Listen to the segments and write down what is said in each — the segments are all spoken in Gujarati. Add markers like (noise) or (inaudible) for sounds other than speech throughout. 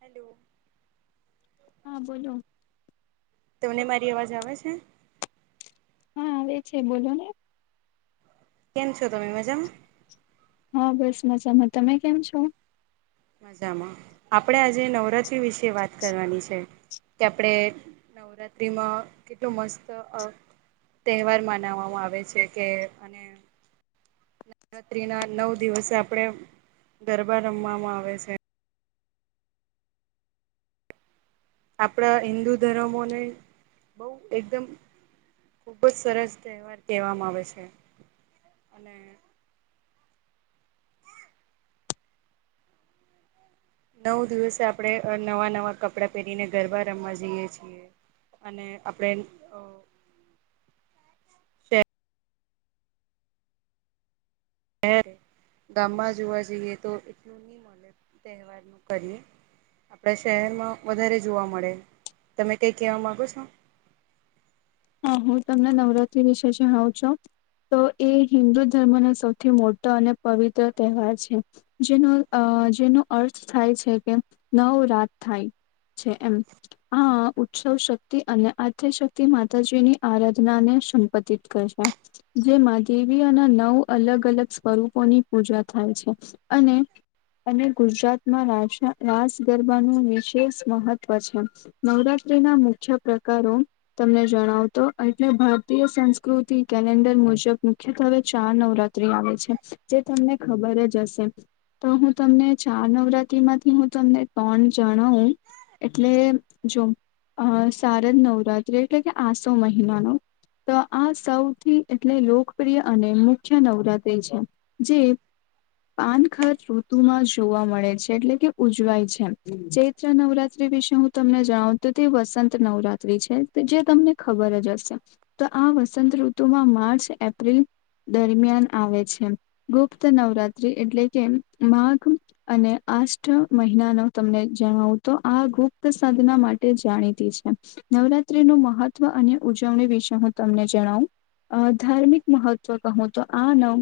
હેલો. હા બોલો. તમને મારી અવાજ આવે છે? હા આવે છે બોલો ને કેમ છો તમે મજામાં? હ બસ મજામાં તમે કેમ છો? મજામાં આપડે આજે નવરાત્રી વિશે વાત કરવાની છે. કે આપડે નવરાત્રિમાં કેટલું મસ્ત અ તહેવાર મનાવામાં આવે છે, કે અને નવરાત્રીના નવ દિવસે આપડે ગરબા રમવામાં આવે છે. આપડા હિન્દુ ધરમોને બઉ એકદમ ખુબ જ સરસ તહેવાર કહેવામાં આવે છે, અને નવ દિવસે આપડે અ નવા-નવા કપડા પહેરીને ગરબા રમવા જઈએ છીએ. અને આપડે અ એમ ગામમાં જોવા જઈએ તો એટલું ની મલે તહેવારનું કરીએ આપડા શહેરમાં વધારે જોવા મળે તમે કઈ કહેવા માંગો છો. હા હું તમને નવરાત્રી વિશે જણાવ છો. તો એ હિન્દુ ધર્મનો સૌથી મોટો અને પવિત્ર તહેવાર છે જેનો અ જેનો અર્થ થાય છે કે નવ રાત થાય. છે એમ આ ઉત્સવ શક્તિ અને આધ્યાશક્તિ મા માતાજીની આરાધનાને સંપતિત કરશે જે માં દેવી અને નવ અલગ અલગ સ્વરૂપોની પૂજા થાય છે અને અને ગુજરાતમાં રાસ ગરબાનું વિશેષ મહત્વ છે નવરાત્રી ના મુખ્ય પ્રકારો તમને જણાવુ તો એટલે ભારતીય સંસ્કૃતિ કેલેન્ડર મુજબ મુખ્યત્વે ચાર નવરાત્રી આવે છે જે તમને ખબર જ હશે. તો હું તમને ચાર નવરાત્રી માંથી હું તમને ત્રણ જણાવું. એટલે જો શારદ નવરાત્રી એટલે કે આસો મહિનાનો તો આ સૌથી એટલે લોકપ્રિય અને મુખ્ય નવરાત્રિ છે જે પાનખર ઋતુમાં જોવા મળે છે એટલે કે ઉજવાય છે ચૈત્ર નવરાત્રી વિશે હું તમને જણાવું તો તે વસંત નવરાત્રી છે. જે તમને ખબર જ હશે તો આ વસંત ઋતુમાં માર્ચ એપ્રિલ દરમિયાન આવે છે ગુપ્ત નવરાત્રી એટલે કે માઘ અને આસ્થ મહિનાનો તમને જણાવું તો આ ગુપ્ત સાધના માટે જાણીતી નું મહત્વ અને ઉજવણી વિશે હું તમને જણાવું. અ ધાર્મિક મહત્વ કહું તો આ નવ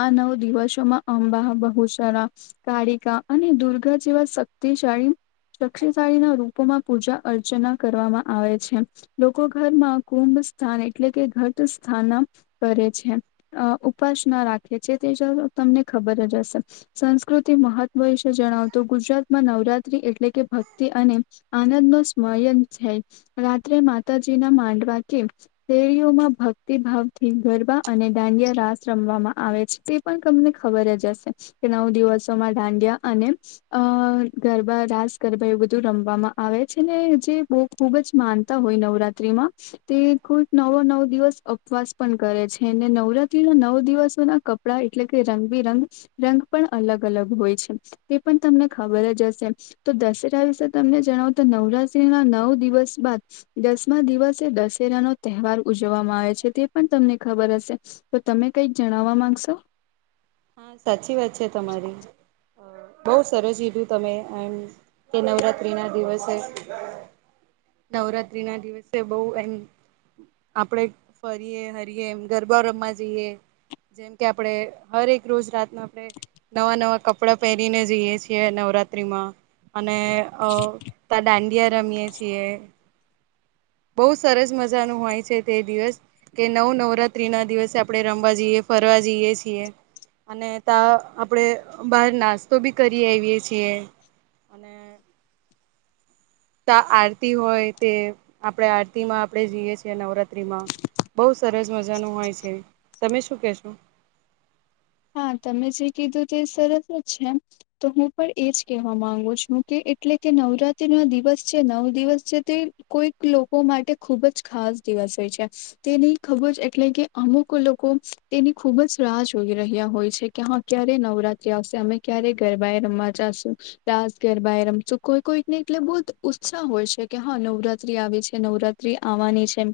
આ નવ દિવસોમાં અંબા બહુચરા કાળીકા અને દુર્ગા જેવા શક્ષશાળી શક્ષશાળીના રૂપમાં પૂજા અર્ચના કરવામાં આવે છે લોકો ઘરમાં કુંભ સ્થાન એટલે કે ઘટ સ્થાન કરે છે. અ ઉપાસના રાખે છે તે તમને ખબર જ હશે સંસ્કૃતિ મહત્વ જણાવતો ગુજરાતમાં નવરાત્રી એટલે કે ભક્તિ અને આનંદનો સ્મયન છે. રાત્રે માતાજીના માંડવા કે શેડીઓમાં ભક્તિ ભાવથી ગરબા અને દાંડિયા રાસ રમવામાં આવે છે તે પણ તમને ખબર જ હશે કે નવ દિવસોમાં દાંડિયા અને અ ગરબા રાસ ગરબા એવું બધું રમવામાં આવે છે ને જે બ ખુબ જ માનતા હોય નવરાત્રીમાં તે કોઈક નવો નવ દિવસ ઉપવાસ પણ કરે છે અને નવરાત્રીના નવ દિવસો ના કપડા એટલે કે રંગબિરંગ રંગ પણ અલગ અલગ હોય છે. તે પણ તમને ખબર જ હશે તો દસેરા વિશે તમને જણાવો તો નવરાત્રીના નવ દિવસ બાદ દસમા દિવસે દશેરાનો તહેવાર ઉજવવામાં આવે છે તે પણ તમને ખબર જ હશે તો તમે કઈક જણાવવા માંગશો. હા સાચી વાત છે તમારી. બઉ સરસ લીધું તમે એમ કે નવરાત્રી ના દિવસે. નવરાત્રીના દિવસે બહ એમ આપડે ફરીએ હરીએ એમ ગરબા રમમાં જઈએ જેમ કે આપડે હરે એક રોજ રાતના આપણે નવા નવા કપડાં પહેરીને જઈએ છીએ નવરાત્રીમાં. અને અ તા દાંડિયા રમીયે છીએ. બઉુ સરસ મજાનું હોય છે તે દિવસ કે નવ નવરાત્રીના દિવસે આપણે રમવા જઈએ. ફરવા જઈએ છીએ. અને ત્યા આપડે બહાર નાસ્તો બી કરી આવીએ છીએ. અને તો આરતી હોય તે આપણે આરતીમાં આપણે જઈએ છીએ નવરાત્રીમાં બહુ સરસ મજાનું હોય છે તમે શું કેશો. હા તમે જે કીધું તે સરસ જ છે તો હું પણ એજ કેવા માંગુ છું કે એટલે કે નવરાત્રીનો દિવસ છે નવ દિવસ છે તે કોઈક લોકો માટે ખુબ જ ખાસ દિવસ હોય છે તેની ખૂબ જ એટલે કે અમુક લોકો તેની ખૂબ જ રાહ જોઈ રહ્યા હોય છે કે હા ક્યારે નવરાત્રી આવશે અમે ક્યારે ગરબા રમવા જશું દસ ગરબા કોઈ કોઈને એટલે બહ ઉત્સાહ હોય છે કે હા નવરાત્રી આવી છે નવરાત્રી આવવાની છે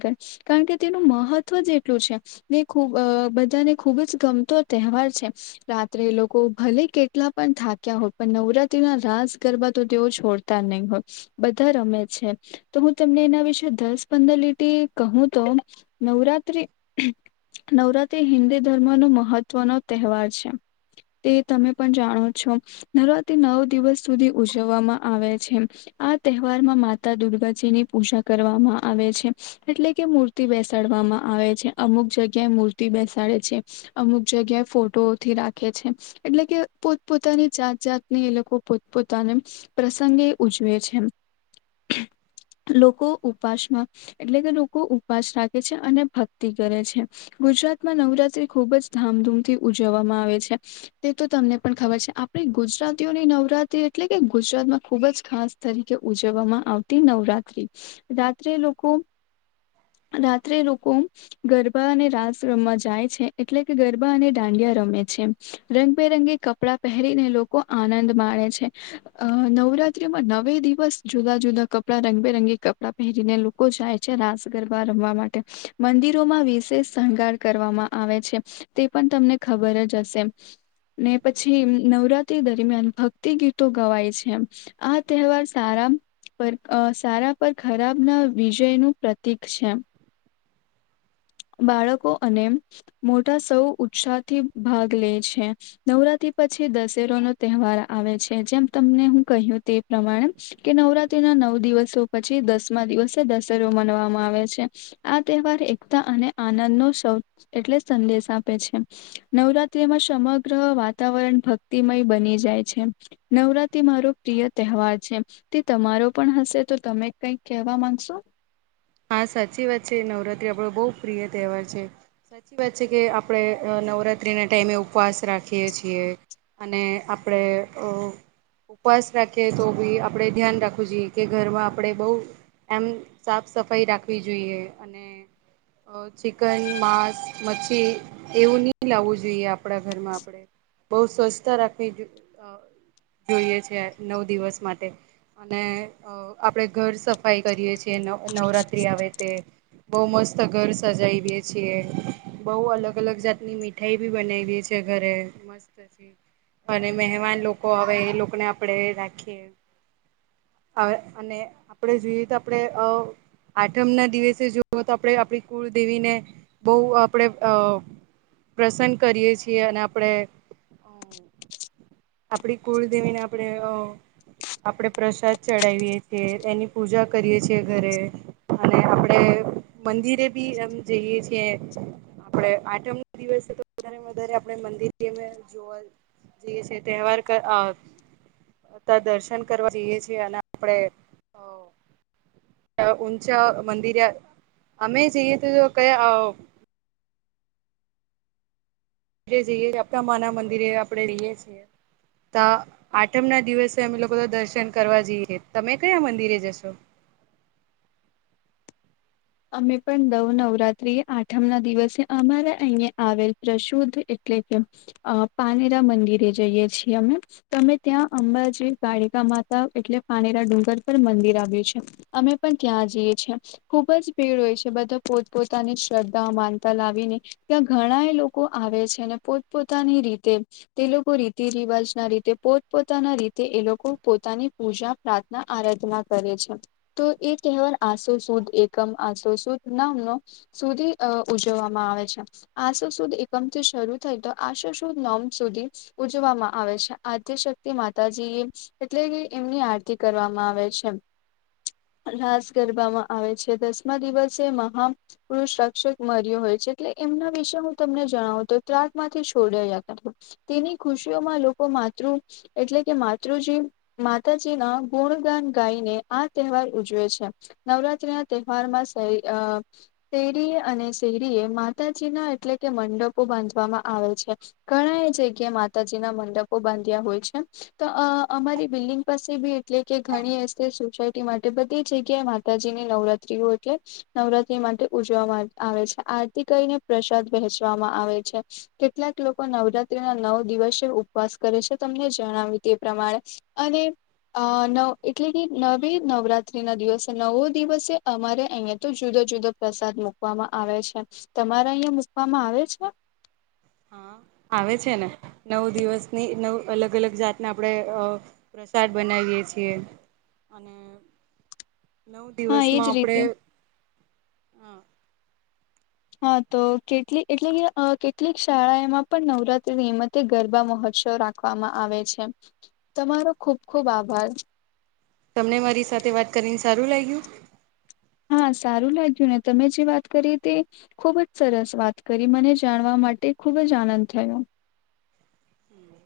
કારણ કે તેનું મહત્વ જેટલું છે ને ખબ બધાને ખુબ જ ગમતો તહેવાર છે રાત્રે લોકો ભલે કેટલા પણ થાક્યા હોય પણ નવરાત્રી ના રાસ ગરબા છોડતા નહી હો બધા રમે છે તો હું તમને એના વિશે દસ પંદર લીટર કહું તો નવરાત નવરાત્રી હિન્દુ ધર્મ નું મહત્વ વ નો તહેવાર છે તે તમે પણ જાણો છો નવરાત્ર નવ દિવસ સુધી ઉજવવામાં આવે છે આ તહેવાર માં માતા દુર્ગાજી ની પૂજા કરવામાં આવે છે એટલે કે મૂર્તિ બેસાડવા આવે છે અમુક જગ્યાએ મૂર્તિ બેસાડે છે અમુક જગ્યા ફોટોથી રાખે છે એટલે કે પોતપોતાની જાત જાતની એ લોકો પોતપતાની પ્રસંગે ઉજવે છે (inaudible) લોકો ઉપાસમાં એટલે કે લોકો ઉપાસ રાખે છે અને ભક્તિ કરે છે ગુજરાતમાં નવરાત્રી ખૂબ જ ધામધૂમથી ઉજવવામાં આવે છે તે તો તમને પણ ખબર છે આપડી ગુજરાતીઓની નવરાત્રી એટલે કે ગુજરાતમાં ખુબ જ ખાસ તરીકે ઉજવવામાં આવતી નવરાત્રી રાત્રે લોકો રાત્રે લોકો ગરબા અને રાસ રમમાં જાય છે એટલે કે ગરબા અને દાંડિયા રમે છે રંગબેરંગી કપડા પહેરીને લોકો આનંદ માણે નવરાત્રીમાં નવે દિવસ જુદા જુદા કપડા રંગબેરંગી કપડાં પહેરીને લોકો જાય છે રાસ ગરબા રમવા માટે મંદિરોમાં વિશેષ શણગાર કરવામાં આવે છે તે પણ તમને ખબર જ હશે ને પછી નવરાત્રી દરમિયાન ભક્તિ ગીતો ગવાય છે આ તહેવાર સારા પર સારા પર ખરાબ ના વિજયનુંું પ્રતીિક છે બાળકો અને મોટા સૌ ઉત્સાહથી ભાગ લે છે નવરાત્રી પછી દશેરો નો તહેવાર આવે છે જેમ તમને હું કહ્યું તે પ્રમાણે કે નવરાત્રી ના નવ દિવસો પછી દસ દિવસે દસરો મનવામાં આવે છે આ તહેવાર અને આનંદ નો એટલે સંદેશ આપે છે નવરાત્રીમાં સમગ્ર વા વાતાવરણ ભક્તિમય બની જાય છે નવરાતિ મારો પ્રિય તહેવાર છે તે તમા મારો પણ હશે તો તમે કઈ કેવા માંગશો હા સાચી વાત છે નવરાત્રી આપડો બહુ પ્રિય તહેવાર છે સાચી વાત છે કે આપડ નવરાત્ર્રીના ટાઈમે ઉપવાસ રાખીએ છીએ અને આપણે ઉપવાસ રાખેએ તો બી આપડે ધ્યાન રાખવું જોઈએ કે ઘરમાં આપણેે બહ એમ સાફ સફાઈ રાખવી જોઈએ અને ચિકન માંસ મચ્છી એવું નહી લાવવું જોઈએ આપણા ઘરમાં આપણેે બહુ સ્વચ્છતા રાખવી જોઈએ છે નવ દિવસ માટે અને આપણેે ઘર સફાઈ કરીયએ છીએ નવરાત્ર્રી આવે તે બઉુ મસ્ત ઘર સજાવી દે છીએ બઉુ અલગ અલગ જાતની મીઠાઈ ભી બનાવી દે છેએ ઘરે મસ્તસીી અને મહેમાન લોકો હવે એ લોકોને આપડે રાખીએ અને આપડે જોઈએ તો આપડે આઠમ ના દિવસે જોવ તો આપણે આપણી કુળદેવીને બહ આપણેે અ પ્રસન્ન કરીએ છીએ અને આપણેે આપડી કુળદેવીને આપણેે આપણેે પ્રસાદ ચડાવીએ છીએ એની પૂજા કરીએ છીએ ઘરે અને આપડે મંદિરે બી એમ જઈએ છીએ આપડે આઠમ નો દિવસે તો વધ આપણે મંદિર જોવા જઈએ છે તહેવાર દર્શન કરવા જઈએ છીએ અને આપડણે ઊંચ મંદિર અમે જઈએ તો ક અ એ જઈએ આપણા મા ના મંદિરે આપડે રઈએ છીએ ત આઠમ ના દિવસે અમે લોકો તો દર્શન કરવા જઈએ તમે કયા મંદિરે જશો (inaudible) અમે પણ દવ નવરાત્રીએ આઠમ ના દિવસે અમારા અહીયા આવેલ પ્રશુદ્ધ એટલે કે અ પાનેરા મંદિરે જઈએ છીએ અમે અમે ત્યાં અંબાજી કાળીકા માતા એટલે પાનેરા ડુંગર પર મંદિર આવ્યુ છે અમે પણ ત્યાં જઈએ છીએ ખુબ જ પેડ હોય છે બધા પોતપોતાની શ્રદ્ધા માનતા લાવીને ત્યા ઘણા એ લોકો આવે છે પોતપોતાની રીતે તે લોકો રીતિ રિવાજ ના રીતે પોતપોતાના રીતે એ લોકો પો પોતાની પૂજા પ્રાર્થના આરાધના કરે છે તો એ કહેવાર આસો સુદ એ આસો સુદ નામનો સુધી ઉજવવામા આવે છે આસો સુદ એકમથી શરૂ થાય તો આશો સુદ નોમ સુધી ઉજવામા આવે છે આદ્ય શક્તિ માતાજીએ એટલે કે એમની આરતી કરવામાં આવે છે રાશ કરવામા આવે છે દસમા દિવસે એ મહા પુરુષ રાક્ષક મર્યો હોય છે એટલે એમના વિશે હું તમને જણાવુ તો ત્રાક માંથી છોડયા તા તેની ખુશીઓમાં લોકો માતૃ એટલે કે માતૃ જ તે માતાજી ના ગુણગાન ગાઈને આ તહેવાર ઉજવે છે નવરાત્રી ના તહેવારમા શેરીએ અને શેરીએ માતાજીના એટલે કે મંડપો બાંધવામા આવે છે ઘણા એ જગ્યાએ માતાજીના મંડપો બાંધ્યા હોય છે તો અમારી બિલ્ડિંગ પાસે બી એટલે કે ઘણી હસે સોસાયટી માટે બધી જગ્યાએ માતાજીની નવરાત ત્રી એટલે નવરાત્રી માટે ઉજવામા આવે છે આરતી કરીને પ્રસાદ વહેચવામા આવે કેટલાક લોકો નવરાત્રી ના નવ દિવસે ઉપવાસ કરે છે તમને જણાવ્યુ તે પ્રમાણે અને અ નવ એટલે કે નવી નવરાત્રી ના દિવસે નવો દિવસે અમારે અહિયાં તો જુદો જુદો પ્રસાદ મુકવામા આવે છે તમારા અહિયાં મકવામા આવે છે હા આવે છે ને નવ દિવસની નવ અલગ અલગ જાતને આપડે અ પ્રસાદ બનાવી એ છીએ અને નવ હા એજ દિવસમા આપડે રીતે હ હા તો કેટલી એટલે કે અ કેટલીક શાળા એમા પણ નવરાત્રીની નિમતે ગરબા મહોત સો રાખવામા આવે છે તમારો ખુબ ખુબ આભાર તમને મારી સાથે વાત કરીને સારું લાયગ્યુ હા સારું લાગ્યુ ને તમે જે વાત કરી તે ખુબ જ સરસ વાત કરી મને જાણવા માટે ખુબ જ આનંદ થયો હમ